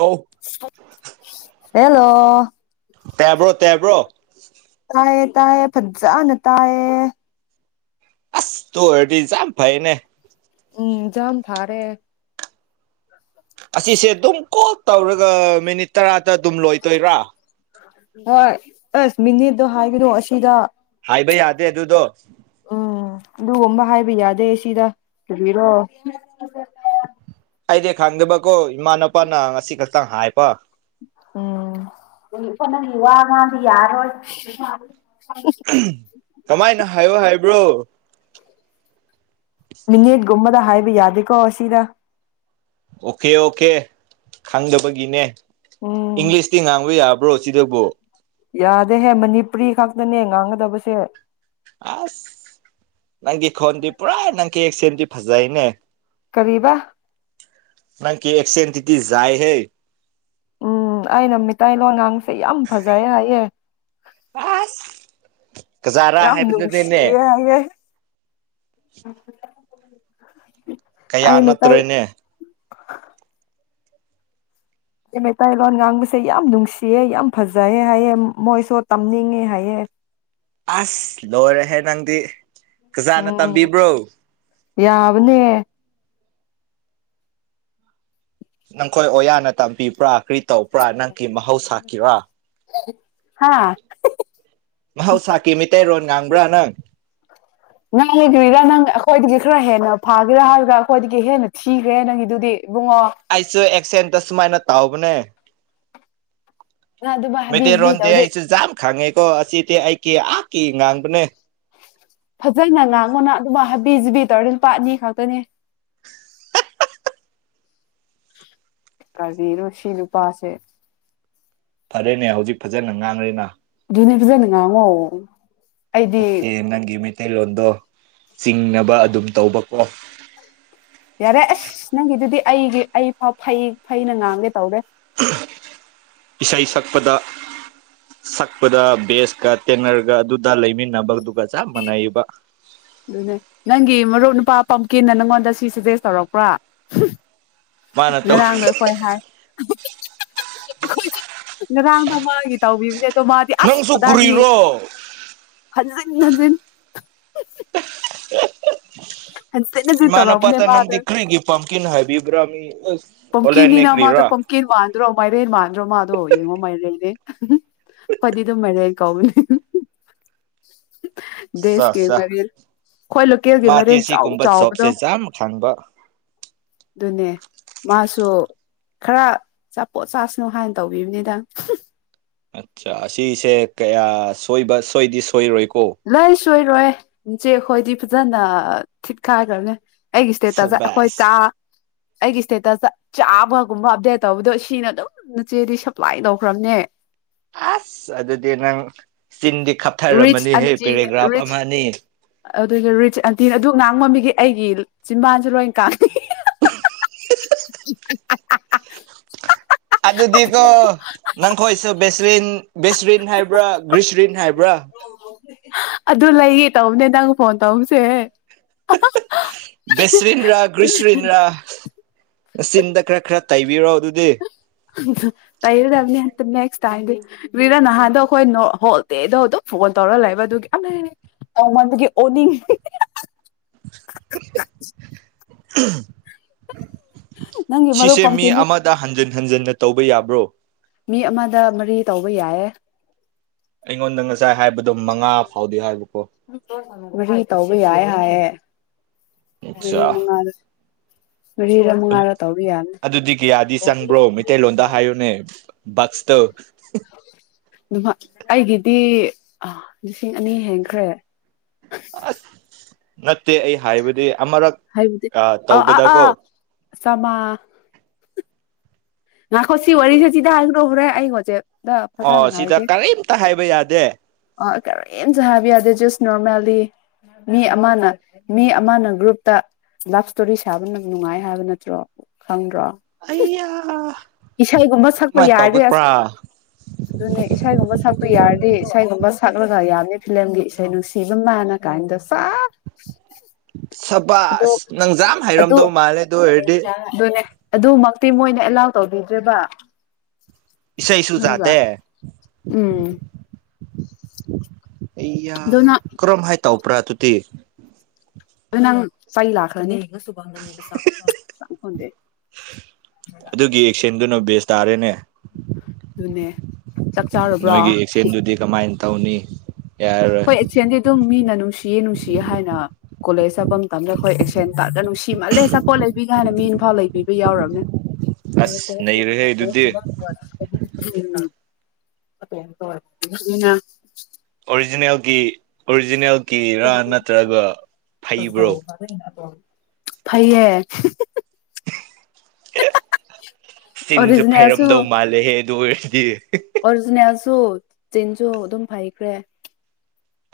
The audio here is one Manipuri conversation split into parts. ꯑ ꯑꯣ ꯇꯦꯕ꯭ꯔꯣ ꯇꯦꯕ꯭ꯔꯣ ꯇꯥꯏꯌꯦ ꯇꯥꯏꯌꯦ ꯐꯖꯖꯥꯅ ꯇꯌꯦ ꯑꯁ ꯇ ꯑꯗꯤ ꯆꯝ ꯐꯥꯏꯅꯦ ꯎꯝ ꯌꯥꯝꯝ ꯊꯥꯔꯦ ꯑꯁꯤꯁꯦ ꯑꯗꯨꯝ ꯀꯣꯜ ꯇꯧꯔꯒ ꯃꯤꯅꯤꯠ ꯇꯔꯥꯗ ꯑꯗꯨꯝ ꯂꯣꯏꯗꯣꯏꯔꯥ ꯍꯣꯏ ꯑꯁ ꯃꯤꯅꯦꯗꯣ ꯍꯥꯏꯒꯅꯣ ꯑꯁꯤꯗ ꯍꯥꯏꯕ ꯌꯥꯗꯦ ꯑꯗꯨꯗꯣ ꯎꯝ ꯑꯗꯨꯒꯨꯝꯕ ꯍꯥꯏꯕ ꯌꯥꯗꯦ ꯁꯤꯗ ꯊꯨꯕꯤꯔꯣ ꯑꯩꯗꯤ ꯈꯪꯗꯦꯕꯀꯣ ꯏꯃꯥꯅꯄꯥꯅ ꯉꯁꯤ ꯈꯛꯇꯪ ꯍꯥꯏꯄ ꯎꯝ ꯏ ꯅꯪ ꯏꯋꯥꯒꯗ ꯌꯥꯔꯣ ꯀꯃꯥꯏꯅ ꯍꯥꯏꯌꯣ ꯍꯥꯏꯕ꯭ꯔꯣ ꯃꯤ ꯨꯝꯃꯗ ꯍꯥꯏꯕ ꯌꯥꯗ ꯀꯣ ꯑꯁꯤ ꯑꯁꯤꯗ ꯑꯣꯀꯦ ꯑꯣꯀꯦ ꯈꯪꯗꯕꯒꯤꯅꯦ ꯎꯝ ꯏꯪꯂꯤꯁꯇꯤ ꯉꯥꯡꯕ ꯌꯥꯕꯥ ꯑꯣꯁꯤꯗꯕꯨꯣ ꯌꯥꯗꯦꯍꯦ ꯃꯅꯤꯄꯨꯔꯤ ꯈꯛꯇꯅꯦ ꯉꯥꯡꯒꯗꯕꯁꯦ ꯑꯁ ꯅꯪꯒꯤ ꯈꯣꯟꯗꯤ ꯄꯨꯔꯥ ꯅꯪ ꯀꯦꯛꯁꯗꯤ ꯐꯖꯩꯅꯦ ꯀꯔꯤꯕ ꯅꯪ ꯀ ꯑꯦꯁꯦꯟ ꯇꯤꯗꯤ ꯌꯥꯥꯏ ꯍꯦ ꯎꯝ ꯑꯩꯅ ꯃꯤꯇꯩꯇꯂꯣꯟꯣꯟꯍꯥꯡꯁꯦ ꯌꯥꯝ ꯐꯖꯩ ꯍꯥꯏꯌꯦꯦ ꯑꯁ ꯀꯖꯥꯔꯥ ꯌꯥꯝ ꯌꯥꯝ ꯅꯨꯡꯁꯤ ꯍꯥꯏꯕꯗꯨꯅꯤꯅꯦ ꯍꯥꯏꯒꯦ ꯀꯌꯥ ꯅꯠꯇ꯭ꯔꯣꯏꯅꯦ ꯑꯦ ꯃꯩꯇꯩꯂꯣꯟ ꯉꯥꯡꯕꯁꯦ ꯌꯥꯝ ꯅꯨꯡꯁꯤꯌꯦꯦ ꯌꯥꯝ ꯐꯖꯩꯑꯦ ꯍꯥꯏꯌꯦꯦ ꯃꯣꯏꯁꯨ ꯇꯝꯅꯤꯡꯉꯦ ꯍꯥꯏꯌꯦꯦ ꯑꯁ ꯂꯣꯏꯔꯦꯍꯦ ꯅꯪꯗꯤ ꯀꯖꯥꯅ ꯎꯝ ꯇꯝꯕꯤꯕ꯭ꯔꯣ ꯌꯥꯕꯅꯦ ꯅꯪꯈꯣꯏ ꯑꯣꯌꯥꯅ ꯇꯝꯕꯤꯕ꯭ꯔꯥ ꯀꯔꯤ ꯇꯧꯕ꯭ꯔꯥ ꯅꯪꯒꯤ ꯃꯍꯧ ꯁꯥꯥꯈꯤꯕꯔ ꯍꯥꯥ ꯃꯍꯧꯁꯥꯀꯤ ꯃꯤꯇꯩꯔꯣꯟ ꯉꯥꯡꯕ꯭ꯔꯥ ꯅꯪ ꯅꯪꯒꯤꯗꯨꯔꯤꯔ ꯅꯪ ꯑꯩꯈꯣꯏꯗꯒꯤ ꯈꯔ ꯍꯦꯟꯅ ꯐꯥꯒꯦꯔꯥ ꯍꯥꯏꯔꯒ ꯑꯩꯈꯣꯏꯗꯒꯤ ꯍꯦꯟꯅ ꯊꯤꯈ꯭ꯔꯦ ꯅꯪꯒꯤꯗꯨꯗꯤ ꯏꯕꯨꯡꯉꯣ ꯑꯩꯁꯨ ꯑꯦꯛꯁꯦꯟꯗ ꯁꯨꯃꯥꯏꯅ ꯇꯥꯎꯕꯅꯦ ꯅꯪ ꯑꯗꯨꯃꯥꯏ ꯍꯥꯕꯤ ꯖꯕꯤ ꯃꯩꯇꯩꯔꯣꯟꯗꯦ ꯇꯧꯔꯗꯤ ꯑꯩꯁꯨ ꯖ ꯈꯪꯉꯦꯀꯣ ꯑꯁꯤꯗꯤ ꯑꯩ ꯀꯦ ꯑꯥ ꯀꯦ ꯉꯥꯡꯕꯅꯦ ꯐꯖꯅ ꯉꯥꯡꯉꯣꯅ ꯑꯗꯨꯝ ꯍꯥꯏ ꯕꯤ ꯖꯤꯕꯤ ꯇꯧꯔꯗꯤꯝ ꯄꯥꯠꯅꯤ ꯈꯛꯇꯅꯦ ꯀꯕꯤꯔꯣꯁꯤ ꯅꯨꯨꯄꯥ ꯑꯁꯦ ꯐꯔꯦꯅꯦ ꯍꯧꯖꯤꯛ ꯐꯖꯅ ꯉꯥꯡꯅꯔꯤꯅ ꯅꯦꯕꯖꯅꯉꯥꯡ ꯑꯣꯀꯦꯦꯃꯦ ꯃꯩꯇꯩꯂꯣꯟꯗꯣ ꯆꯤꯡꯅꯕ ꯑꯗꯨꯝ ꯇꯧꯕꯀꯣ ꯌꯥꯔꯦ ꯑꯁ ꯅꯪꯒꯤꯗꯨꯗꯤ ꯑꯩꯒꯤ ꯑꯩ ꯐꯥꯎ ꯐꯩ ꯐꯩꯅ ꯉꯥꯡꯒꯦ ꯇꯧꯔꯦ ꯏꯁꯩ ꯁꯛꯄꯗ ꯁꯛꯄꯗ ꯕꯦꯁꯀ ꯇꯦꯅꯔꯒ ꯑꯗꯨꯗ ꯂꯩꯃꯤꯟꯅꯕꯗꯨꯒ ꯆꯞ ꯃꯥꯟꯅꯩꯕ ꯑꯗꯨꯅꯦ ꯅꯪꯒꯤ ꯃꯔꯨꯞ ꯅꯨꯄꯥ ꯄꯝꯀꯤꯟꯅ ꯅꯪꯉꯣꯟꯗ ꯁꯤ ꯁꯖꯦꯁ ꯇꯧꯔꯛꯄ꯭ꯔꯥ ꯃꯥꯅ ꯇꯧ ꯉꯔꯥꯡꯗꯣ ꯑꯩꯈꯣꯏ ꯍꯥꯏ ꯑꯩꯈꯣꯏꯁꯦ ꯉꯔꯥꯡ ꯅꯣꯡ ꯃꯥꯒꯤ ꯇꯥꯎꯕꯤꯕꯅꯦ ꯃꯥꯗꯤ ꯑꯁ ꯅꯪꯁꯨ ꯗꯗꯥꯗꯤ ꯀꯨꯔꯤꯔꯣ ꯍꯟꯖꯤꯟ ꯍꯟꯖꯤꯟ ꯍꯟꯖꯤꯟ ꯍꯟꯖꯤꯟ ꯏꯃꯅ ꯇꯧꯔꯛꯑꯕꯅꯦ ꯄꯥꯇ ꯃꯥꯗꯣ ꯅꯗꯤ ꯈꯩꯒꯤ ꯄꯥꯝ ꯀꯅ ꯍꯥꯏꯕ ꯕꯤꯕ꯭ꯔꯥꯝꯃꯤ ꯄꯝꯀꯤꯅꯤꯅ ꯃꯥꯣ ꯄꯝꯀꯤꯦꯟ ꯃꯥꯟꯗ꯭ꯔꯣ ꯃꯥꯏꯔꯦꯟ ꯃꯥꯟꯗ꯭ꯔꯣ ꯃꯥꯣ ꯑꯗꯣ ꯌꯦꯡꯉꯣ ꯃꯥꯏꯔ ꯂꯩꯅꯦ ꯐꯗꯤ ꯑꯗꯨꯝ ꯃꯥꯏꯔꯦ ꯀꯥꯎꯅꯦ ꯗꯦꯁ ꯆꯥ ꯀ ꯆꯥ ꯃꯔꯤꯜ ꯑꯩꯣꯏ ꯂꯣꯀꯦꯜꯒꯤ ꯃꯥꯗꯤ ꯃꯔꯦꯟ ꯆꯥꯎ ꯁꯤꯒꯨꯝꯕ ꯆꯥꯎꯕꯗꯣ ꯖꯣꯕꯁꯦ ꯌꯥꯝ ꯈꯪꯕ ꯑꯗꯨꯅꯦ ꯃꯥꯁꯨ ꯈꯔ ꯆꯥꯄꯣꯠ ꯆꯁꯅꯨ ꯍꯥꯏꯅ ꯇꯧꯕꯤꯕꯅꯤꯗ ꯑꯠꯆꯥ ꯑꯁꯤꯁꯦ ꯀꯌꯥ ꯁꯣꯏꯕ ꯁꯣꯏꯗꯤ ꯁꯣꯏꯔꯣꯏ ꯂꯩ ꯁꯣꯏꯔꯣꯏ ꯏꯆꯦ ꯑꯩꯈꯣꯏꯗꯤ ꯐꯖꯅ ꯊꯤꯠꯈꯥꯏꯈ꯭ꯔꯅꯦ ꯑꯩꯒꯤ ꯏꯁꯇꯦꯠꯇ ꯑꯩꯈꯣꯏ ꯆꯥ ꯁꯕꯥꯁ ꯑꯩꯒꯤ ꯏꯁꯇꯦꯇꯁꯇ ꯆꯥꯕꯒꯨꯝꯕ ꯑꯞꯗꯦꯠ ꯇꯧꯕꯗꯣ ꯁꯤꯅ ꯑꯗꯨꯝ ꯅꯆꯦꯗꯤ ꯁꯞꯄ꯭ꯂꯥꯏ ꯇꯧꯈ꯭ꯔꯕꯅꯦ ꯑꯁ ꯑꯗꯨꯗꯗꯤ ꯅꯪ ꯆꯤꯟꯗꯤ ꯔꯤꯁ ꯈꯞꯊꯔꯝꯃꯅꯤꯍꯦ ꯑꯟꯇꯤ ꯄꯦꯔꯦꯒ꯭ꯔꯥꯐ ꯔꯤꯁ ꯑꯃ ꯑꯅꯤ ꯑꯗꯨꯒ ꯔꯤꯆ ꯑꯟꯇꯤ ꯑꯗꯨ ꯉꯥꯡꯕꯝꯃꯤꯒꯤ ꯑꯩꯒꯤ ꯆꯤꯝꯕꯥꯟꯁ ꯂꯣꯏ ꯀꯥꯟ [unintelligible] ꯑꯗꯨꯗꯤꯀꯣ ꯅꯪꯈꯣꯏꯁꯨ ꯕꯦꯁꯂꯤꯟ ꯕꯦꯁꯔꯤꯟ ꯍꯥꯏꯕ꯭ꯔꯥ ꯭ꯒꯔꯤꯁꯔꯤꯟ ꯍꯥꯏꯕ꯭ꯔꯥ ꯑꯗꯨ ꯂꯩꯌꯦ ꯇꯧꯕꯅꯦ ꯅꯪ ꯐꯣꯟ ꯇꯧꯕꯁꯦ ꯕꯦꯁꯔꯤꯟ ꯔꯥ ꯒ꯭ꯔꯤꯁꯔꯤꯟ ꯔꯥ ꯅꯆꯤꯟꯗ ꯈꯔ ꯈꯔ ꯇꯩꯕꯤꯔꯣ ꯑꯗꯨꯗꯤ ꯇꯩꯔꯗꯕꯅꯤ ꯅꯦꯛꯁ ꯇꯥꯏꯗꯤ ꯔ ꯅꯍꯥꯟꯗꯣ ꯑꯩꯈꯣꯏ ꯅ ꯍꯣꯜꯗꯦꯗꯣ ꯐꯣꯟ ꯇꯧꯔ ꯂꯩꯕ ꯑꯗꯨꯒꯤꯃꯟꯗꯨꯒꯤ ꯑꯣꯅꯤꯡꯉꯤ [unintelligible] ꯅꯪꯒꯤ ꯃꯔꯨꯞ ꯁꯤꯁꯦ ꯃꯤ ꯄꯝꯀꯤꯟꯗꯤ ꯑꯃꯗ ꯍꯟꯖꯤꯟ ꯍꯟꯖꯤꯟꯅ ꯇꯧꯕ ꯌꯥꯕ꯭ꯔꯣ ꯃꯤ ꯑꯃꯗ ꯃꯔꯤ ꯇꯧꯕ ꯌꯥꯏꯦ ꯑꯩꯉꯣꯟꯗ ꯉꯁꯥꯏ ꯍꯥꯏꯕꯗꯣ ꯃꯉꯥ ꯐꯥꯎꯗꯤ ꯍꯥꯏꯕꯀꯣ ꯔꯤ ꯇꯧꯕ ꯌꯥꯏ ꯍꯥꯏꯑꯦ ꯃꯔꯤ ꯑꯠꯆꯥ ꯃꯉꯥꯗ ꯑꯗꯨꯗꯤ ꯀꯌꯥꯗꯤ ꯆꯪꯕ꯭ꯔꯣ ꯃꯩꯇꯩꯂꯣꯟꯗ ꯍꯥꯏꯌꯨꯅꯦ ꯕꯁꯛꯇꯣ ꯑꯩꯒꯤꯗꯤ ꯂꯤꯁꯤꯡ ꯑꯅꯤ ꯍꯦꯟꯈ꯭ꯔꯦ ꯑꯁ ꯅꯠꯇꯦ ꯑꯩ ꯍꯥꯏꯕꯗꯤ ꯑꯃꯔꯛ ꯇꯧꯕꯗꯀꯣ ꯆꯃꯥ ꯉꯥꯛꯈꯣ ꯁꯤ ꯋꯥꯔꯤꯁꯦ ꯁꯤꯗ ꯍꯥꯏꯔꯛꯎꯨꯔꯦ [inaudible] ꯑꯩꯉꯣꯁꯦ [inaudible] ꯗ ꯐꯖꯅ ꯑꯣ ꯁꯤꯗ ꯍꯥꯏꯒꯦ ꯀꯔꯤꯝꯇ ꯍꯥꯏꯕ ꯌꯥꯗꯦ ꯑ ꯀꯔꯤꯝꯇ ꯍꯥꯏꯕ ꯌꯥꯗꯦ ꯖꯁ ꯅꯣꯔꯃꯦꯜꯂꯤ ꯃꯤ ꯑꯃꯅ ꯃꯤ ꯑꯃꯅ ꯒ꯭ꯔꯨꯞꯇ ꯂꯞ ꯏꯁꯇꯣꯔꯤ ꯁꯥꯕꯅ ꯅꯨꯡꯉꯥꯏ ꯍꯥꯏꯕ ꯅꯠꯇ꯭ꯔꯣ ꯈꯪꯗ꯭ꯔꯣ ꯑꯌꯥ ꯏꯁꯩꯒꯨꯝꯕ ꯁꯛꯄ ꯌꯥꯔꯗꯦ ꯑꯁ ꯑꯗꯨꯅꯦ ꯏꯁꯩꯒꯨꯝꯕ ꯁꯛꯄ ꯌꯥꯔꯗꯤ ꯏꯁꯩꯒꯨꯝꯕ ꯁꯛꯂꯒ ꯌꯥꯝꯅꯤ ꯐꯤꯂꯝꯒꯤ ꯏꯁꯩ ꯅꯨꯡꯁꯤꯕ ꯃꯥꯥꯟꯅ ꯀꯥꯏꯅ ꯑꯗꯨ ꯁꯕꯥꯁ ꯅꯪꯖꯥꯝ ꯑꯗꯨ ꯍꯩꯔꯝꯗꯧ ꯃꯥꯜꯂꯦ ꯑꯗꯨ ꯑꯣꯏꯔꯗꯤ ꯗꯨꯅꯦ ꯑꯗꯨꯃꯛꯇꯤ ꯃꯣꯏꯅ ꯑꯦꯂꯥꯎ ꯇꯧꯕꯤꯗ꯭ꯔꯦꯕ ꯏꯁꯩꯁꯨ ꯍꯖ ꯆꯥꯗꯦ [inaudible] ꯎꯝ ꯑꯩꯌꯥ ꯑꯗꯨ ꯅꯪ ꯀꯔꯝ ꯍꯥꯏ ꯇꯧꯕ꯭ꯔꯥ ꯑꯗꯨꯗꯤ ꯑꯗꯨ ꯅꯪ ꯆꯩ ꯂꯥꯛꯈ꯭ꯔꯅꯤ ꯑꯗꯨꯒꯤ ꯑꯦꯛꯁꯦꯟꯗꯨꯅ ꯕꯦꯁ ꯇꯥꯔꯦꯅꯦ ꯑꯗꯨꯅꯦ ꯆꯥꯛ ꯆꯥꯔꯕ꯭ꯔꯥ ꯅꯣꯏꯒꯤ ꯑꯦꯛꯁꯦꯟꯗꯨꯗꯤ ꯀꯃꯥꯏꯅ ꯇꯧꯅꯤ ꯌꯥꯔꯔꯣꯏ ꯍꯣꯏ ꯆꯦꯟꯗꯤ ꯑꯗꯨꯝ ꯃꯤꯅ ꯅꯨꯡꯁꯤꯌꯦ ꯅꯨꯡꯁꯤꯌꯦ ꯍꯥꯏꯅ ꯀꯣꯂꯦꯖ ꯆꯠꯄ ꯃꯇꯝꯗ ꯈꯣꯏ ꯑꯦꯛꯁꯦꯟ ꯇꯧꯔ [inaudible] ꯅꯨꯡꯁꯤꯃꯜꯂꯦ ꯆꯞꯄꯣꯠ ꯂꯩꯕꯤꯒꯥꯏꯅ ꯃꯤꯅ ꯏꯝꯐꯥꯎ ꯂꯩꯕꯤꯕ ꯌꯥꯎꯝ ꯑꯁ ꯅꯩꯔꯦꯍꯦ ꯑꯗꯨꯗꯤ ꯑ ꯑꯣꯔꯤꯖꯤꯅꯦꯜꯒꯤ ꯑꯣꯔꯤꯖꯤꯅꯦꯜꯒꯤꯔꯥ ꯅꯠꯇ꯭ꯔꯒ ꯐꯩꯕ꯭ꯔꯣ ꯐꯩꯌꯦ ꯆꯤꯟꯁꯨ ꯐꯩꯔꯝꯗꯧ ꯃꯥꯜꯂꯦꯍꯦ ꯑꯗꯨ ꯑꯣꯏꯔꯗꯤ ꯑꯣꯔꯖꯤꯅꯦꯁꯨ ꯆꯤꯟꯁꯨ ꯑꯗꯨꯝ ꯐꯩꯈ꯭ꯔꯦ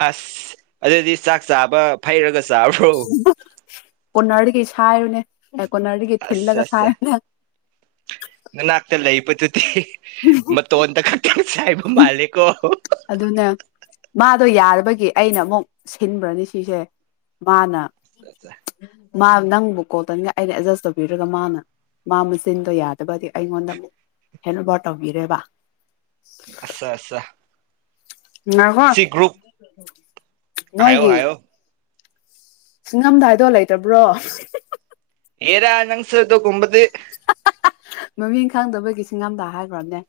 ꯑꯁ ꯑꯗꯨꯗꯤ ꯆꯥꯛ ꯆꯥꯕ ꯐꯩꯔꯒ ꯆꯥꯕ꯭ꯔꯣ ꯀꯣꯅꯔꯒ ꯁꯣꯅꯦ ꯀꯣꯟꯅꯔꯤꯒ ꯑꯁ ꯊꯤꯜꯂꯒ ꯑꯁ ꯁꯥꯏꯅꯦ ꯅꯅꯥꯛꯇ ꯂꯩꯕꯗꯨꯗꯤ ꯃꯇꯣꯟꯗ ꯈꯛꯇꯪ ꯆꯥꯏꯕ ꯃꯥꯜꯂꯦꯀꯣ ꯑꯗꯨ ꯑꯗꯨꯅ ꯃꯥꯗꯣ ꯌꯥꯔꯕꯒꯤ ꯑꯩꯅ ꯑꯃꯨꯛ ꯁꯤꯟꯕ꯭ꯔꯅꯤ ꯁꯤꯁꯦ ꯃꯥꯅ ꯑꯠꯆꯥ ꯃꯥ ꯅꯪꯕꯨ ꯀꯣꯇꯅꯤꯒ ꯑꯩꯅ ꯑꯦꯗꯖꯁ ꯇꯧꯕꯤꯔꯒ ꯃꯥꯅ ꯃꯥ ꯃꯆꯤꯟꯗꯣ ꯌꯥꯗꯕꯗꯤ ꯑꯩꯉꯣꯟꯗ ꯑꯃꯨꯛ ꯍꯦꯟ ꯑꯣꯚꯔ ꯇꯧꯕꯤꯔꯦꯕ ꯑꯆꯥ ꯑꯁ ꯀꯣ ꯍꯥꯏꯣ ꯍꯥꯏꯣ ꯁꯤꯉꯝꯗꯥꯏꯗꯣ ꯂꯩꯇꯕ꯭ꯔꯣ ꯌꯦꯔ ꯅꯪꯁ ꯇꯣ ꯀꯨꯝꯕꯗꯤ ꯃꯃꯤꯡ ꯈꯪꯗꯕꯒꯤ ꯁꯤꯡꯉꯝꯗ ꯍꯥꯏꯈ꯭ꯔꯣꯕꯅꯦ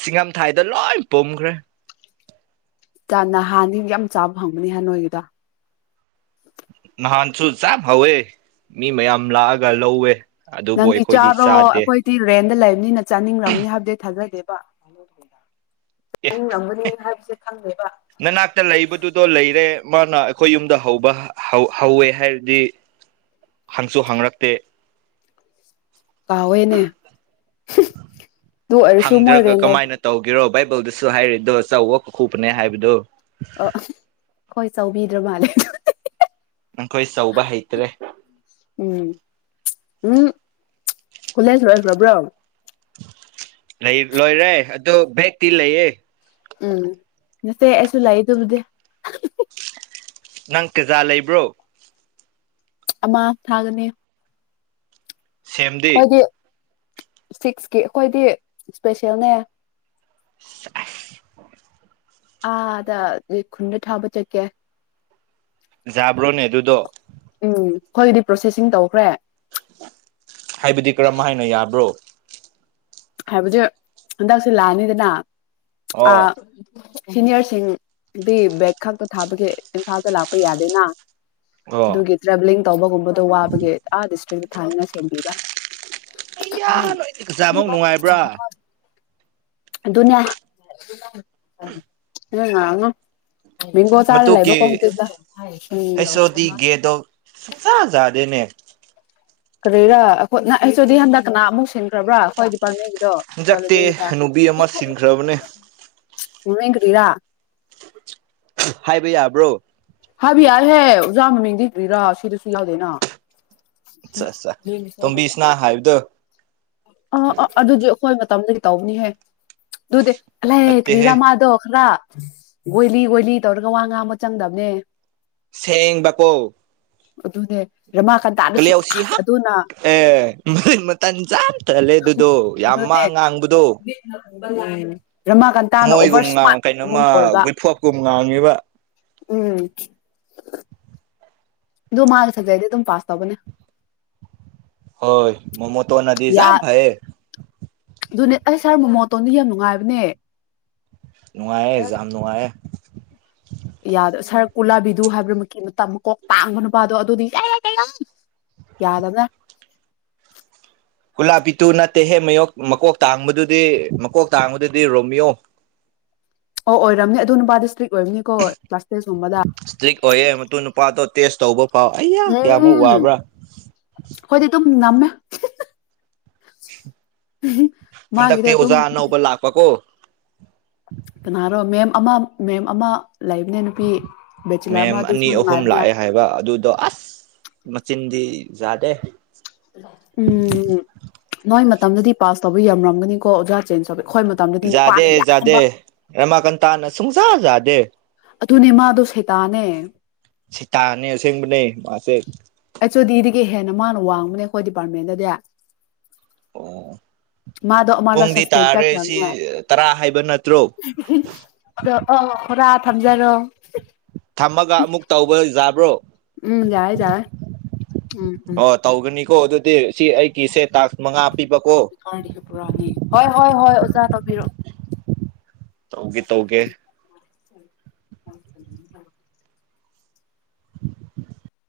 ꯁꯤꯡꯉꯝꯊꯥꯏꯗ ꯂꯣꯏ ꯄꯣꯝꯈ꯭ꯔꯦ ꯍꯥꯟꯅꯤ ꯌꯥꯝ ꯆꯥꯕ ꯐꯪꯕꯅꯤꯍꯥꯟ ꯅꯣꯏꯒꯤꯗ ꯅꯍꯥꯟꯁꯨ ꯆ ꯍꯧꯋꯦ ꯃꯤ ꯃꯌꯥꯝ ꯂꯥꯛꯑꯒ ꯂꯧꯋꯦ ꯑꯗꯨꯕꯨ ꯅꯪꯗꯤ ꯑꯩꯈꯣꯏꯗꯤ ꯆꯥꯔꯣ ꯆꯥꯗꯦ ꯑꯩꯈꯣꯏꯗꯤꯤꯔꯦ ꯂꯩꯕꯅꯤꯅ ꯆꯥꯅꯤꯡꯔꯝꯒꯅꯤ ꯍꯥꯏꯕꯗꯤ ꯊꯥꯖꯗꯦꯕ ꯑꯦ ꯆꯥꯅꯤꯡꯔꯝꯒꯅꯤ ꯍꯥꯏꯕꯁꯦ ꯅꯅꯥꯛꯇ ꯂꯩꯕꯗꯨꯗꯣ ꯂꯩꯔꯦ ꯃꯥꯅ ꯑꯩꯈꯣꯏ ꯌꯨꯝꯗ ꯍꯧꯕ ꯍꯧꯋꯦ ꯍꯥꯏꯔꯗꯤ ꯍꯪꯁꯨ ꯍꯪꯉꯛꯇꯦ ꯀꯑꯣꯣꯏꯅꯦ ꯍꯪꯗ꯭ꯔꯒ ꯀꯃꯥꯏꯅ ꯇꯧꯒꯦꯔꯣ ꯕꯥꯏꯕꯜꯗꯨꯁꯨ ꯍꯥꯏꯔꯤꯗꯣ ꯑꯆꯧꯕ ꯈꯨꯄꯅꯦ ꯍꯥꯏꯕꯗꯨꯣ ꯑ ꯍꯣꯏ ꯆꯥꯎꯕꯤꯗ꯭ꯔꯣ ꯃꯥꯜꯂꯦ ꯅꯈꯣꯏ ꯆꯧꯕ ꯍꯩꯇ꯭ꯔꯦ ꯎꯝ ꯎꯝ ꯈꯂꯥꯏꯁꯨ ꯄꯨꯔ ꯄꯨ꯭ꯔꯣ ꯂꯩ ꯂꯣꯏꯔꯦ ꯑꯗꯨ ꯕꯦꯛꯇꯤ ꯂꯩꯌꯦ ꯎꯝ ꯅꯁꯦ ꯑꯁ ꯂꯥꯏ ꯇꯕꯨꯗꯤꯦ ꯅꯪ ꯀꯖꯥ ꯂꯩꯕ꯭ꯔꯣ ꯑꯃꯥ ꯊꯥꯒꯅꯤ ꯁꯦꯝꯗꯤ ꯁꯤꯛꯁꯀꯤ ꯑꯩꯈꯣꯏꯗꯤ ꯏꯁꯄꯦꯁꯦꯜꯅꯦ ꯑꯁ ꯑꯥꯗ ꯅꯣꯏ ꯈꯨꯟꯗ ꯊꯥꯕ ꯆꯠꯀꯦ ꯖꯥꯕ꯭ꯔꯣꯅꯦ ꯑꯗꯨꯗꯣ ꯎꯝ ꯑꯩꯈꯣꯏꯒꯤꯗꯤ ꯄ꯭ꯔꯣꯁꯦꯁꯤꯡ ꯇꯧꯈ꯭ꯔꯦ ꯍꯥꯏꯕꯗꯤ ꯀꯔꯝ ꯍꯥꯏꯅ ꯌꯥꯕ꯭ꯔꯣ ꯍꯥꯏꯕꯗꯤ ꯍꯟꯗꯛꯁꯦ ꯂꯥꯛꯑꯅꯤꯗꯅ ꯑ ꯑꯣ ꯁꯤꯅꯤꯌꯔꯁꯤꯡꯗꯤ ꯕꯦꯛ ꯈꯛꯇ ꯊꯥꯕꯒꯤ ꯏꯝꯐꯥꯜꯗ ꯂꯥꯛꯄ ꯌꯥꯗꯦꯅꯥ ꯑꯣ ꯗꯨꯒꯤ ꯇ꯭ꯔꯑꯦꯕꯂꯤꯡ ꯇꯧꯕꯒꯨꯝꯕꯗꯣ ꯋꯥꯕꯒꯤ ꯑꯥ ꯗꯤꯁꯇ꯭ꯔꯤꯛꯇ ꯊꯥꯅꯤꯅ ꯁꯦꯝꯕꯤꯕ ꯑꯣꯖꯥꯕꯧ ꯅꯨꯡꯉꯥꯏꯕ꯭ꯔꯥ ꯑꯗꯨꯅ [unintelligible] ꯃꯦꯡꯒꯣ ꯆꯥꯔ ꯂꯩꯕ ꯃꯇꯨꯀꯤ ꯍꯩꯁ ꯑꯣ ꯗꯤ ꯒꯦꯗꯣ [unintelligible] [unintelligible] ꯀꯔꯤꯔꯥ ꯑꯩꯈꯣꯏ ꯅ ꯑꯩꯁꯨꯗꯤ ꯍꯟꯗꯛ ꯀꯅꯥ ꯑꯃꯨꯛ ꯁꯤꯟꯈ꯭ꯔꯕꯔ꯭ꯥ ꯑꯈꯣꯏ ꯗꯤꯄꯥꯔꯠꯃꯦꯟꯒꯤ ꯍꯟꯗꯛꯇꯤ ꯅꯨꯄꯤ ꯑꯃ ꯁꯤꯟꯈ꯭ꯔꯕꯅꯦ [unintelligible] [unintelligible] ꯍꯥꯏꯕ ꯌꯥꯕ꯭ꯔꯣ ꯍꯥꯏꯕ ꯌꯥꯏꯍꯦ ꯑꯣꯖꯥ ꯃꯃꯤꯡꯗꯤ ꯀꯔ꯭ꯤ ꯔꯥ ꯁꯤꯗꯁꯨ ꯌꯥꯎꯗꯦꯅꯥ ꯑꯠꯆꯥ ꯑꯠꯆꯥ ꯇꯣꯝꯕꯤꯁꯅꯥ ꯍꯥꯏꯕꯗꯣ ꯑ ꯑ ꯑꯗꯨꯗꯤ ꯑꯈꯣꯏ ꯃ ꯇꯝꯗꯒꯤ ꯇꯧꯕꯅꯤꯍꯦ ꯑꯗꯨꯗꯤ [unintelligible] ꯅꯠꯇꯦꯍꯦ ꯀ꯭ꯔꯤꯔꯥ ꯃꯥꯗꯣ ꯈꯔ ꯑꯣꯏꯂꯤ ꯑꯣꯏꯂꯤ ꯇꯧꯔꯒ ꯋꯥ ꯉꯥꯡꯕ ꯆꯪꯗꯕꯅꯦ ꯁꯦꯡꯕꯀꯣ ꯑꯗꯨꯅꯦ ꯔꯃꯥ ꯀꯥꯟꯇꯥꯗꯁꯨ ꯌꯥꯝ ꯀꯂꯦꯎꯁꯤ ꯍꯛ ꯑꯗꯨꯅ ꯑꯦ ꯃꯜ ꯃꯇꯟ ꯆꯥ ꯇꯜꯂꯦ ꯑꯗꯨꯗꯣ ꯌꯥꯝ ꯃꯥ ꯑꯗꯨꯅꯦ ꯉꯥꯡꯕꯗꯣ ꯎꯝ ꯔꯃꯥꯀꯟꯇꯥꯅ ꯑꯣꯚꯔ ꯍꯪꯉꯣꯏꯒꯨꯝ ꯏꯁꯃꯥꯔꯠ ꯑꯗꯨꯝ ꯀꯩꯅꯣꯃ ꯑꯣꯏꯕ [unintelligible] ꯐꯣꯞꯀꯨꯝ ꯉꯥꯡꯉꯤꯕ ꯎꯝ ꯑꯗꯣ ꯃꯥꯒꯤ ꯁꯕꯖꯦꯛꯗꯤ ꯑꯗꯨꯝ ꯄꯥꯁ ꯇꯧꯕꯅꯦ ꯍꯣꯏ ꯃꯣꯃꯣꯇꯣꯅꯗꯤ ꯌꯥ [unintelligible] ꯐꯥꯏꯌꯦ ꯑꯗꯨꯅꯦ ꯑꯩ ꯁꯥꯔ ꯃꯣꯃꯣꯇꯣꯟꯗꯤ ꯌꯥꯝ ꯅꯨꯡꯉꯥꯏꯕꯅꯦ ꯅꯨꯡꯉꯥꯏꯌꯦ ꯖꯥꯝ ꯅꯨꯡꯉꯥꯏꯌꯦ ꯌꯥꯗꯣ ꯁꯥꯔ ꯀꯨꯂꯥꯕꯤꯗꯨ ꯍꯥꯏꯕꯔꯥ ꯃꯛꯀꯤ ꯃꯇꯝ ꯃ ꯀꯣꯛ ꯇꯥꯡꯕ ꯅꯨꯄꯥꯗꯣ ꯑꯗꯨꯗꯤ [unintelligible] ꯌꯥꯗꯕꯔꯥ [inaudible] ꯀꯨꯂꯥꯞ ꯄꯤꯇꯨ ꯅꯠꯇꯦꯍꯦ ꯃꯌꯣꯛ ꯃꯀꯣꯛ ꯇꯥꯡꯕꯗꯨꯗꯤ ꯃꯀꯣꯛ ꯇꯥꯡꯕꯗꯨꯗꯤ ꯔꯣꯃꯤꯌꯣ [inaudible] ꯑꯣ ꯑꯣꯏꯔꯝꯅꯤ ꯑꯗꯨ ꯅꯨꯄꯥꯗꯣ ꯁꯇ꯭ꯔꯤꯛ ꯑꯣꯏꯔꯝꯅꯤꯀꯣ ꯀ꯭ꯂꯥꯁ ꯇꯦꯁ ꯒꯨꯝꯕꯗ ꯏꯁꯇ꯭ꯔꯤꯛ ꯑꯣꯏꯌꯦ ꯃꯇꯨ ꯅꯨꯄꯥꯗꯣ ꯇꯦꯁ ꯇꯧꯕ ꯐꯥꯎ ꯑꯩꯌꯥ ꯀꯌꯥꯃꯨꯛ ꯋꯥꯕ꯭ꯔꯥ ꯅꯝꯃꯦ ꯍꯟꯗꯛꯇꯤ ꯑꯗꯨꯝ ꯑꯣꯖꯥ ꯑꯅꯧꯕ ꯂꯥꯛꯄꯀꯣ ꯀꯅꯥꯔꯣ ꯃꯦꯝ ꯑꯃ ꯃꯦꯝ ꯑꯃ ꯂꯩꯕꯅꯦ ꯅꯨꯄꯤ ꯕꯦꯆꯤꯂꯔ ꯑꯃ ꯃꯦꯝ ꯑꯗꯨꯁꯨ ꯑꯅꯤ ꯑꯍꯨꯝ ꯅꯨꯡꯉꯥꯏꯕꯅꯦ ꯂꯥꯛꯑꯦ ꯍꯥꯏꯕ ꯑꯗꯨꯗꯣ ꯑꯁ ꯃꯆꯤꯟꯗꯤ ꯖꯥꯗꯦ ꯎꯝ ꯅꯣꯏ ꯃꯇꯝꯗꯗꯤ ꯄꯥꯁ ꯇꯧꯕ ꯌꯥꯝꯔꯝꯒꯅꯤꯀꯣ ꯑꯣꯖꯥ ꯆꯦꯟ [unintelligible] ꯖꯥꯗꯦ ꯖꯥꯗꯦ ꯔꯃꯀꯥꯟꯇꯅ ꯁꯨꯡꯖꯥ ꯖꯥꯗꯦ ꯑꯗꯨꯅꯦ ꯃꯥꯗꯣ ꯁꯩꯇꯥꯅꯦ ꯁꯩꯇꯥꯟꯅꯤ ꯑꯁꯦꯡꯕꯅꯦ ꯃꯥꯁꯦ [unintelligible] ꯍꯦꯟꯅ ꯃꯥꯅ ꯋꯥꯡꯕꯅꯦ ꯑꯩꯈꯣꯏ ꯗꯤꯄꯥꯔꯠꯃꯦꯟꯗꯗꯤ ꯑꯣ ꯃꯥꯗ ꯑꯜꯂ ꯄꯨꯡꯗꯤ ꯁꯥꯁꯄꯦꯟꯁ ꯇꯥꯔꯦ ꯀ ꯁꯤ ꯆꯅꯦ ꯇꯔꯥ ꯍꯥꯏꯕ ꯅꯠꯇ꯭ꯔꯣ ꯈꯔꯥ ꯊꯝꯖꯔꯣ ꯊꯝꯃꯒ ꯑꯃꯨꯛ ꯇꯧꯕ ꯌꯥꯕ꯭ꯔꯣ ꯎꯝ ꯌꯥꯏ ꯌꯥꯏ ꯎꯝ ꯎꯝ ꯀꯣ ꯑꯗꯨꯗꯤ ꯁꯤ ꯑꯩꯒꯤꯁꯦ ꯇꯥꯛ ꯥꯅꯤ ꯍ ꯍꯣꯏ ꯍꯣꯏ ꯑꯣꯖꯥ ꯇꯕꯤꯔ ꯇꯧꯒꯦ ꯇꯧꯒꯦ [inaudible] ꯎ